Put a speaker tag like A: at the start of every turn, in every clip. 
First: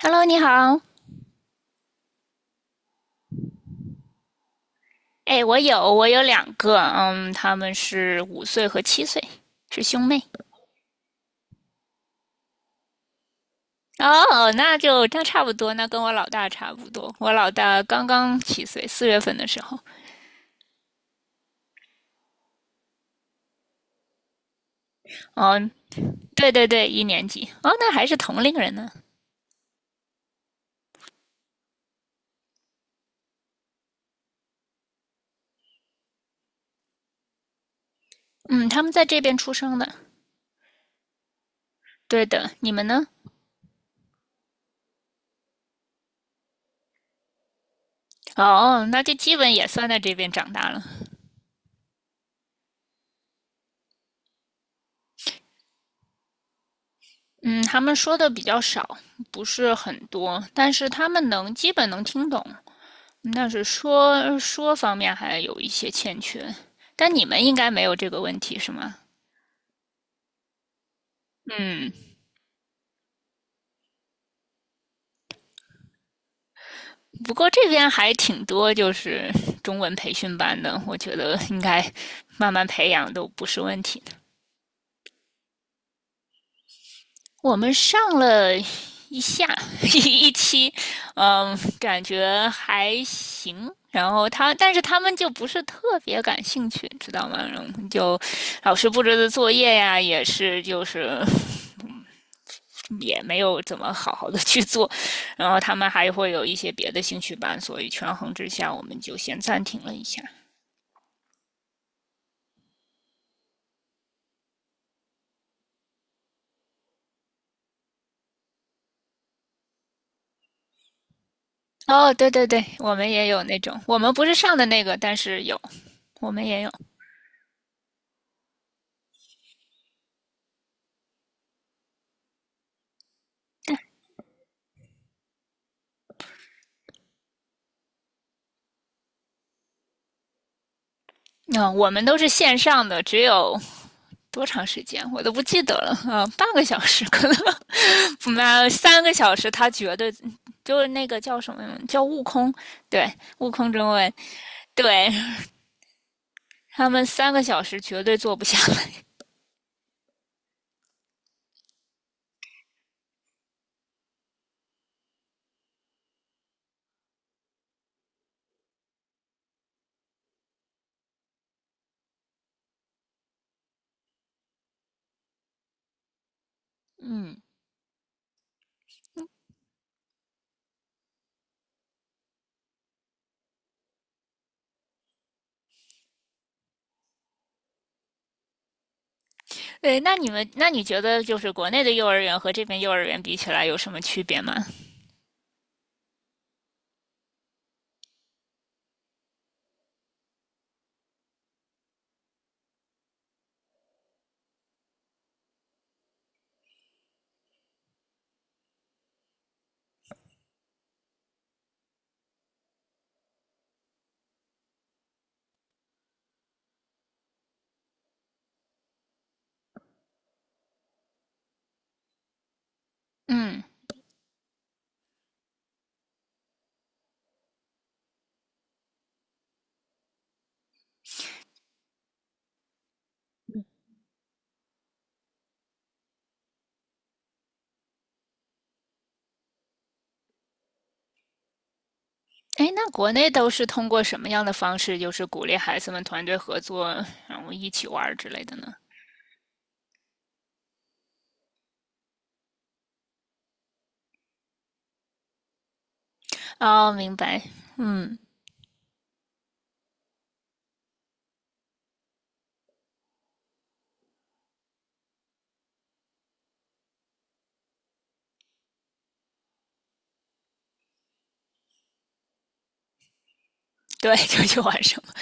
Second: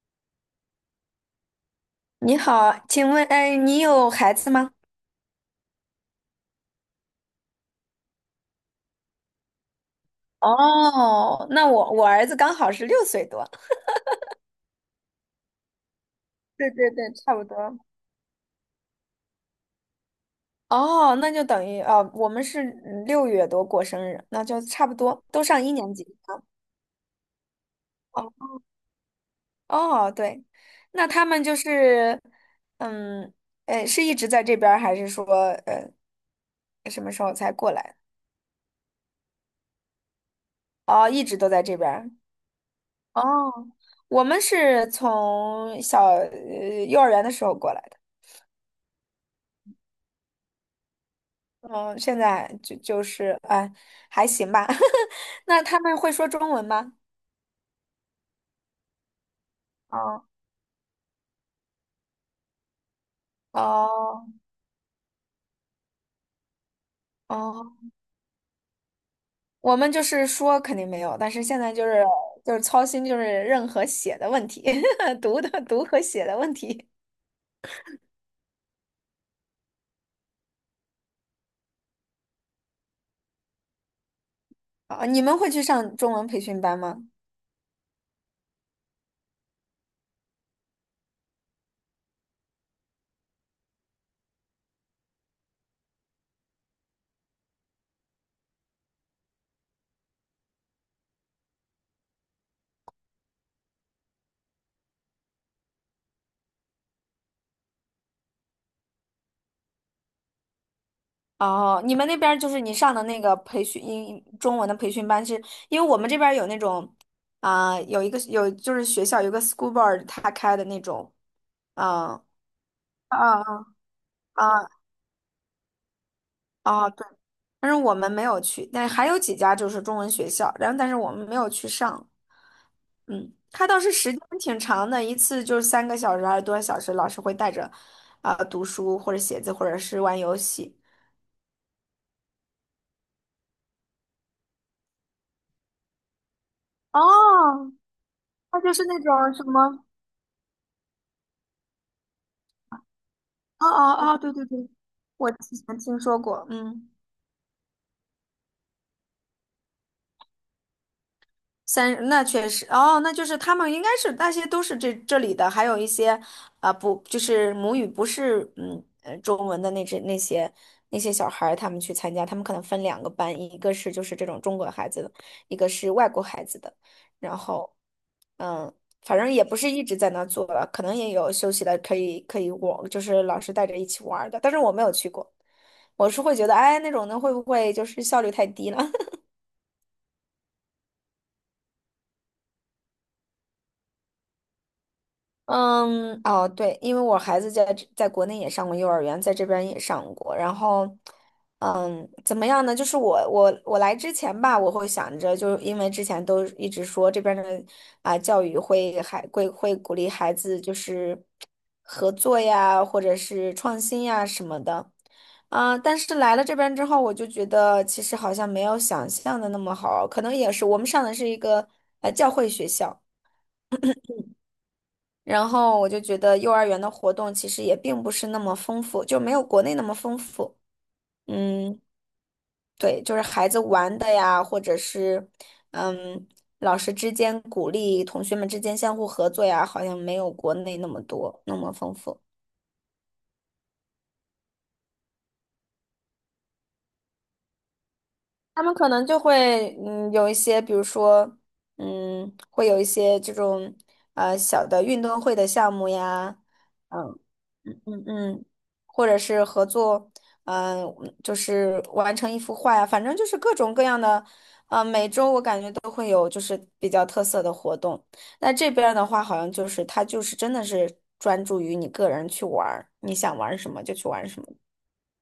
A: Hello，你好。
B: 你好，请问，哎，你有孩子吗？
A: 哎，我有两个，嗯，他们是五岁和七岁，是兄妹。
B: 哦，那我儿子刚好是六岁多。
A: 哦，那差不多，那跟我老大
B: 对
A: 差不
B: 对对，
A: 多。我
B: 差不
A: 老
B: 多。
A: 大刚刚七岁，四月份的时候。
B: 哦，那就等于哦，我们是六月多过生日，那就差不多，都上
A: 嗯，
B: 一年级。
A: 对对对，一年级。哦，那还是
B: 哦
A: 同龄人呢。
B: 哦，对，那他们就是，嗯，是一直在这边儿还是说呃什么时候才过来？
A: 嗯，他们在这边出生的。
B: 哦，一直都在这边儿
A: 对的，你们呢？
B: 哦，我们是从小幼儿园的时候过来。的。
A: 哦，那就基本也算在这边长大了。
B: 嗯，现在就是，哎，还行吧。那他们会说中文吗？
A: 嗯，他们说的比较少，不是很
B: 哦
A: 多，但是他们能基本能听懂。嗯但是
B: 哦
A: 说方面还有一些欠缺，但你们应该
B: 哦，
A: 没有这个问题是吗？
B: 我们就是说肯定没有，但是现在就
A: 嗯，
B: 是就是操心就是任何写的问题，读和写的问题。
A: 不过这边还挺多，就是中文培训班的，我觉得应该慢慢培养都不是问题的。
B: 啊，你们会去上中文培训班吗？
A: 我们上了一下 一期，嗯，感觉还行。然后他，但是他们就不是特别感兴趣，知道吗？然后就老师布置的作业呀，也是就是也没有怎么好好的去做，然后他们还会有一些别的兴趣班，所以权衡之下，我们就先暂停了一下。
B: 哦，你们那边儿就是你上的那个培训中文的培训班是，因为我们这边儿有那种有一个有就是学校有个 school board 他开的那种，
A: 哦，
B: 啊
A: 对对对，我们也
B: 啊啊
A: 有那种，我们不是上的
B: 啊
A: 那个，但是有，我们也有。
B: 哦，对，但是我们没有去，但还有几家就是中文学校，然后但是我们没有去上。嗯，它倒是时间挺长的，一次就是三个小时还是多少小时，老师会带着，读书或者写字或者是玩游戏。
A: 嗯、我们都是线上的，只有多长时间我都不记得了啊、半个小时可能，
B: 哦，它
A: 不
B: 就是那
A: 三个小
B: 种什
A: 时，他
B: 么，
A: 绝对就是那个叫什么叫悟空，对，悟
B: 哦
A: 空中文，
B: 哦哦，对对对，
A: 对
B: 我之前听说过，
A: 他
B: 嗯。
A: 们三个小时绝对做不下来。
B: 那确实，哦，那就是他们应该是那些都是这里的，还有一些不就是母语不是中文的那些小孩儿他们去参加，他们可能分两个班，一个是就是这种中国孩子的，一个是外国孩子的，然
A: 嗯，
B: 后嗯，反正也不是一直在那做了，可能也有休息的，可以可以我就是老师带着一起玩儿的，但是我没有去过，我是会觉得哎那种的会不会就是效率太低了？
A: 对，那你们，那你觉得就是国内的幼儿园和这边幼儿园比起来有什么区别吗？
B: 嗯，哦，对，因为我孩子在国内也上过幼儿园，在这边也上过。然后，嗯，怎么样呢？就是我来之前吧，我会想着，就是因为之前都一直说这边的教育会还会会鼓励孩子就是合作呀，或者是创新呀什么的。但是来了这边之后，我就觉得其实好像没有想象的那么好，可能也是我们上的是一个教会学校。
A: 嗯，
B: 然后我就觉得幼儿园的活动其实也并不是那么丰富，就没有国内那么丰富。嗯，对，就是孩子玩的呀，或者是嗯，老师之间鼓励同学们之间相互合作呀，好像没有国内那么多，那么丰富。
A: 哎，那国内都是通过什么样的方式，就是鼓励孩子们团队合作，然后一起玩儿之类的
B: 他
A: 呢？
B: 们可能就会有一些，比如说会有一些这种小的运动会的项目呀，
A: 哦，明
B: 嗯
A: 白。
B: 嗯嗯
A: 嗯，
B: 嗯，或者是合作，嗯、就是完成一幅画呀，反正就是各种各样的，每周我感觉都会有就是比较特色的活动。那这边儿的话，好像就是它就是真的是专注于你个人去玩儿，你想玩儿什么就去
A: 对，
B: 玩儿 什
A: 就
B: 么。
A: 去玩什么？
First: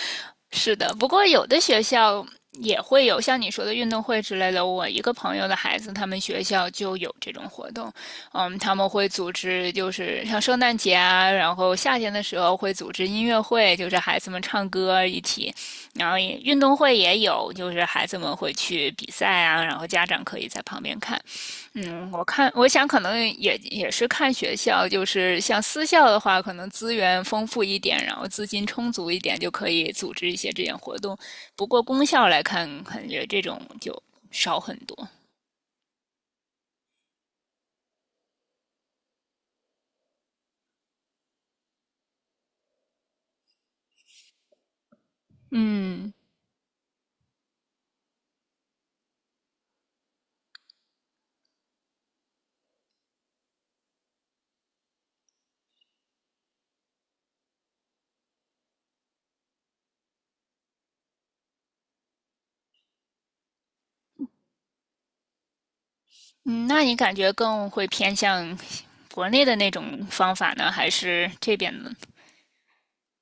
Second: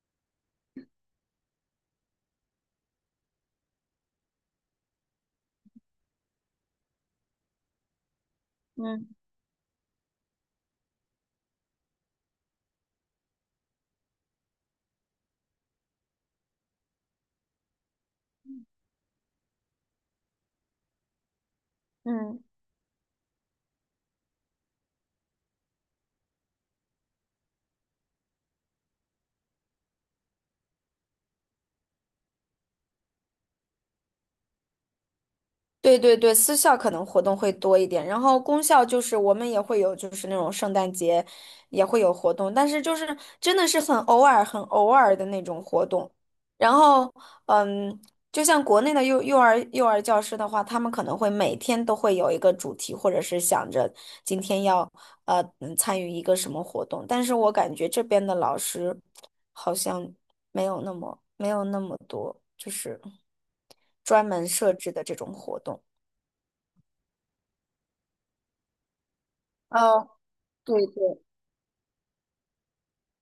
A: 是的，不过有的学校也会有像你说的运动会之类的。我一个朋友的孩子，他们学校就有这种活动。嗯，他们会
B: 嗯
A: 组织，就是像圣诞节啊，然后夏天的时候会组织音乐会，就是孩子们唱歌一起。然后也运动会也有，就是孩子们会去比赛啊，然后家长可以在旁边看。嗯，我
B: 嗯。
A: 看，我想可能也是看学校，就是像私校的话，可能资源丰富一点，然后资金充足一点，就可以组织一些这样活动。不过公校来看，感觉这种就少很多。
B: 对对对，私校可能活动会多一点，然后公校就是我们也会有，就是那种圣诞节也会有活动，但是就是真的是很偶尔、很偶尔的那种活动。
A: 嗯
B: 然后，嗯，就像国内的幼儿教师的话，他们可能会每天都会有一个主题，或者是想着今天要参与一个什么活动，但是我感觉这边的老师好像没有那么多，就是专门设置的这种活动。
A: 嗯，那你感觉更会偏向国内的那种
B: 哦，
A: 方法呢，
B: 对
A: 还
B: 对，
A: 是这边的？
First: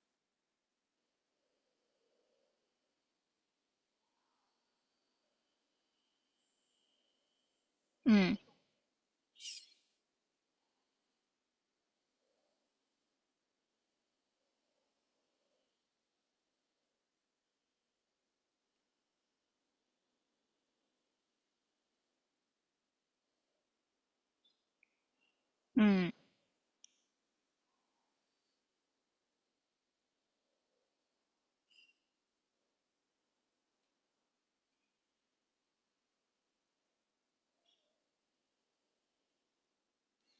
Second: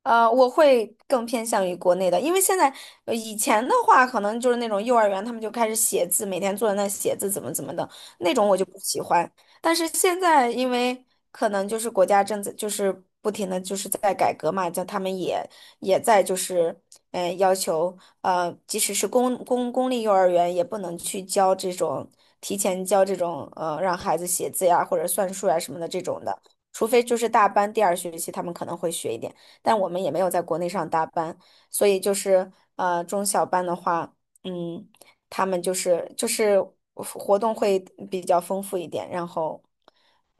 B: 我会更偏向于国内的，因为现在以前的话，可能就是那种幼儿园他们就开始写字，每天坐在那写字怎么怎么的那
A: 嗯
B: 种，我就不喜欢。但是现在，因为可能就是国家正在就是不停的就是在改革嘛，叫他们也在就是要求即使是公立幼儿园也不能去教提前教这种让孩子写字呀或者算术呀什么的这
A: 嗯。
B: 种的，除非就是大班第二学期他们可能会学一点。但我们也没有在国内上大班，所以就是中小班的话，嗯，他们就是活动会比较丰富一点，然后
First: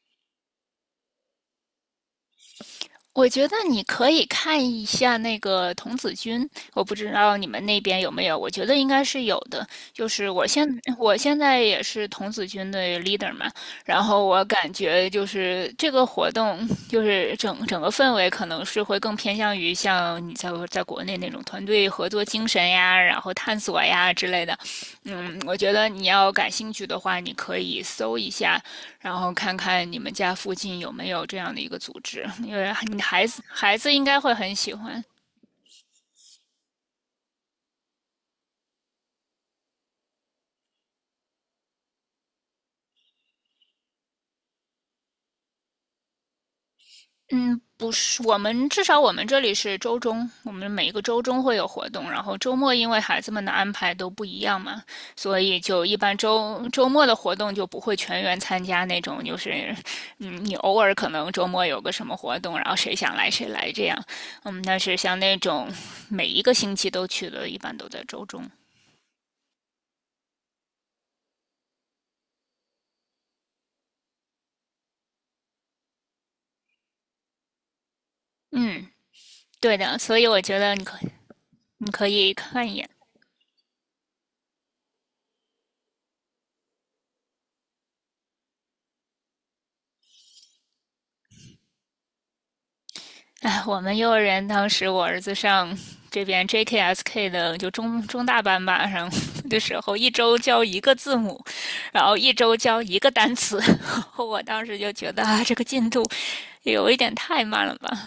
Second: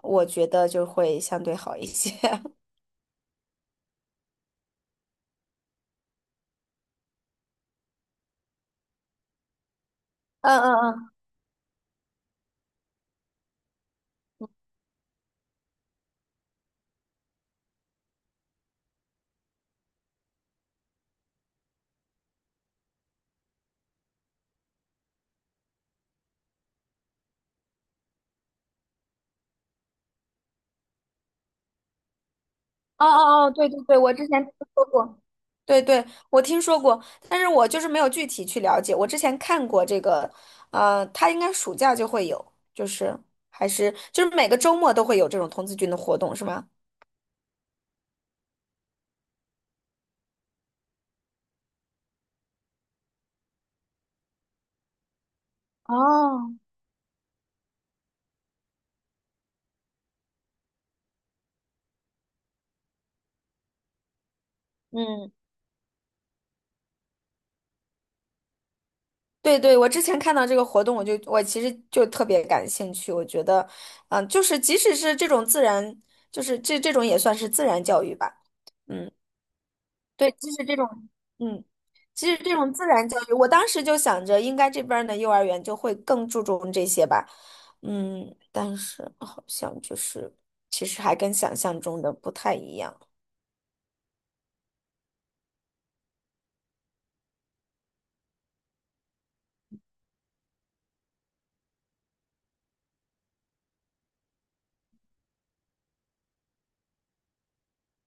B: 我觉得就会相对好一些。
A: 我觉得你可以看一下那个童子军，我不知道你们那边有没有，我觉得应该是有的。就是我
B: 嗯
A: 现
B: 嗯嗯，
A: 我现在也是童子军的 leader 嘛，然后我感觉就是这个活动，就是整个氛围可能是会更偏向于像你在国内那种团队合作精神呀，然后探索呀之类的。嗯，我觉得你要感兴趣的话，你可以搜一下，然后看看你们家附近有没有这样的一个组织，因为你
B: 哦哦哦，对
A: 孩
B: 对
A: 子
B: 对，
A: 应
B: 我
A: 该
B: 之
A: 会
B: 前听
A: 很喜
B: 说
A: 欢。
B: 过。对对，我听说过，但是我就是没有具体去了解。我之前看过这个，他应该暑假就会有，就是还是就是每个周末都会有这种童子军的活动，是吗？
A: 嗯，不是，我们至少我们这里是周中，我们每一个周中会有活动，然后周末因为孩子们的安排都不一样嘛，所以就一般
B: 哦，
A: 周末的活动就不会全员参加那种，就是嗯，你偶尔可能周末有个什么活动，然后谁想来谁来这样，嗯，但是像
B: 嗯，
A: 那种每一个星期都去的，一般都在周中，
B: 对对，我之前看到这个活动，我其实就特别感兴趣。我觉得，就是即使是这种自然，就是这种也算是自然教育吧。
A: 嗯，
B: 嗯，
A: 对的，所以
B: 对，
A: 我
B: 即
A: 觉
B: 使
A: 得
B: 这种，嗯，
A: 你可
B: 其
A: 以
B: 实这
A: 看
B: 种
A: 一
B: 自
A: 眼，
B: 然教育，我当时就想着，应该这边儿的幼儿园就会更注重这些吧。嗯，但是好像就是，其实还跟想象中的不太一样。
A: 哎，我们幼儿园当时我儿子上这边 JKSK 的就中大班吧，上的时候一周教一个字母，然后一周教一个单词，我当时就觉得啊，这个进度有一点太慢了吧。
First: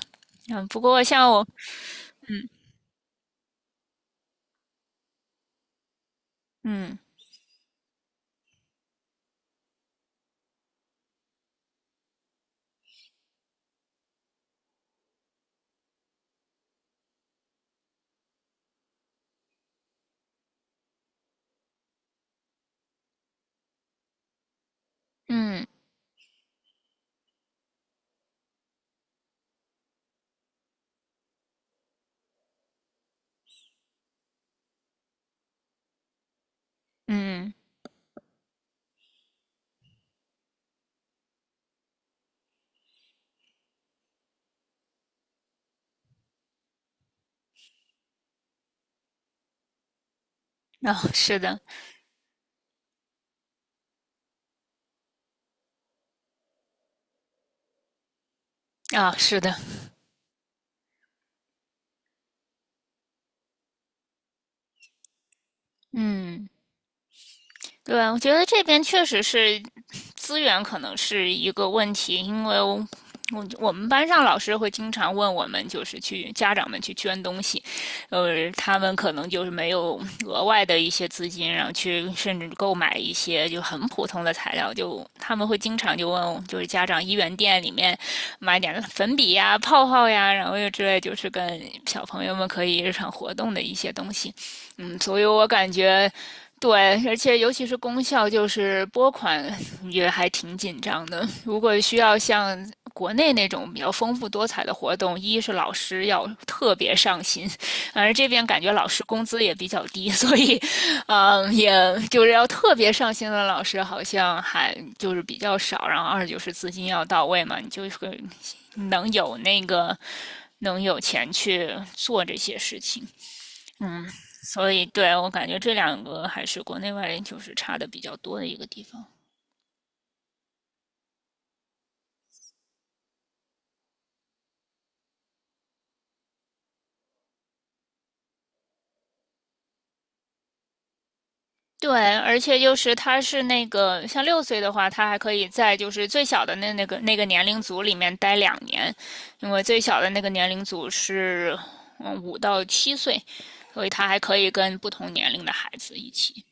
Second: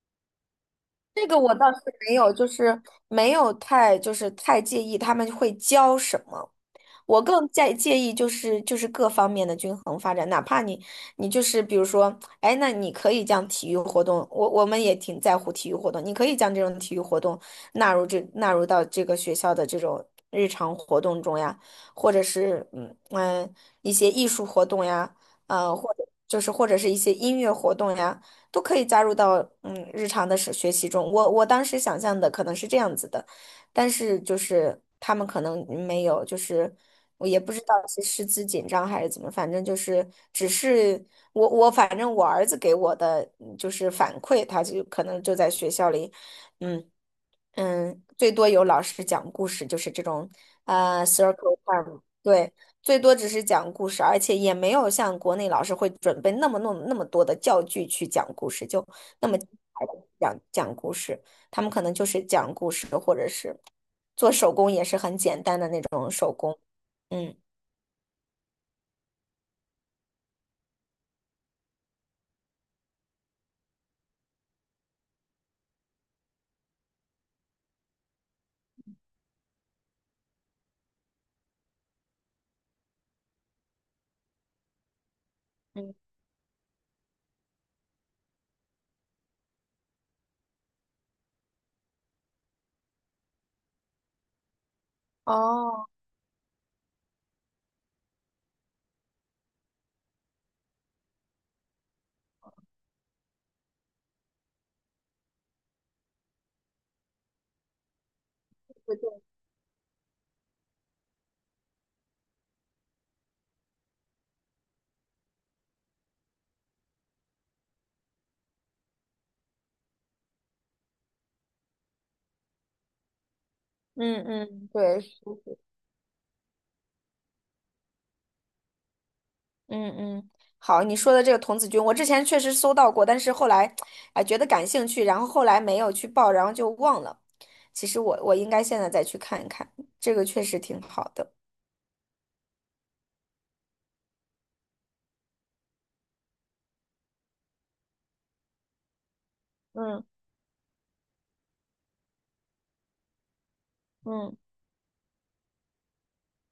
A: 嗯，不过
B: 这
A: 像
B: 个
A: 我，
B: 我倒是没有，就是没有太就是太介意他们会教什么。
A: 嗯
B: 我更在介意就是各方面的均衡发展，哪怕你就是比如说，哎，那你可以将体育活动，我们也挺在乎体育活动，你可以将这种体育活动纳入到这个学校的这种日常活动中呀，或者是一些艺术活动呀，
A: 嗯
B: 或者是一些音乐活动呀。都可以加入到日常的是学习中。我当时想象的可能是这样子的，但是就是他们可能没有，就是我也不
A: 嗯，
B: 知道是师资紧张还是怎么，反正就是只是我我反正我儿子给我的就是反馈，他就可能就在学校里，嗯。嗯，最多有老师讲故事，就是这种
A: 哦，是
B: circle
A: 的，
B: time,对，最多只是讲故事，而且也没有像国内老师会准备那么那么那么多的教具去讲故事，就
A: 啊、
B: 那么
A: 是
B: 精
A: 的，
B: 彩地讲讲故事，他们可能就是讲故事，或者是做手工也是很简单的那种，
A: 嗯。
B: 嗯
A: 对，我觉得这边确实是资源可能是一个问题，因为我们班上老师会经常问我们，就是去家长们去捐东西，他们可能就是没有额外的一些资金，然后去甚至购买一些就很普通的材料，就他们会经
B: 嗯，
A: 常就问，就是家长一元店里面买点粉笔呀、泡泡呀，然后又之类，就是跟小朋友们可以日常活动的一些东西。嗯，所以我感
B: 哦，
A: 觉对，而且尤其是功效，就是拨款也还挺紧张的。如果需要像国内那种比较丰富多彩的活动，一是老师要特别上心，而这边感觉老
B: 对
A: 师
B: 对，
A: 工资也比较低，所以，嗯，也就是要特别上心的老师好像还就是比较少。然后二就是资金要到位嘛，你就会能有那个能有钱去做这些事情。嗯，
B: 嗯嗯，
A: 所以
B: 对，
A: 对
B: 是
A: 我感觉这两个还是国内外就是差的比较多的一个地方。
B: 嗯嗯，好，你说的这个童子军，我之前确实搜到过，但是后来，哎，觉得感兴趣，然后后来没有去报，然后就忘了。其实我应该现在再去看一看，这个确实挺好的。
A: 对，而且就是他是那个像六岁的话，他还可以在就是最小的那个年龄组里面待两年，因为最小
B: 嗯
A: 的那个年龄组是嗯五到七岁，所以他还可
B: 嗯
A: 以跟不同年龄的孩子一起。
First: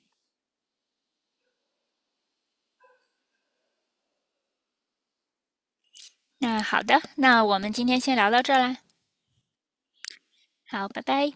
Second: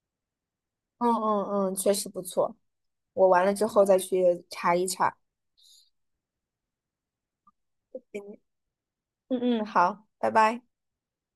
B: 嗯嗯嗯，确实不错。我完了之后再去查一查。
A: 那好的，那我们今天先聊到这儿啦，
B: 嗯嗯，好，拜拜。
A: 好，拜拜。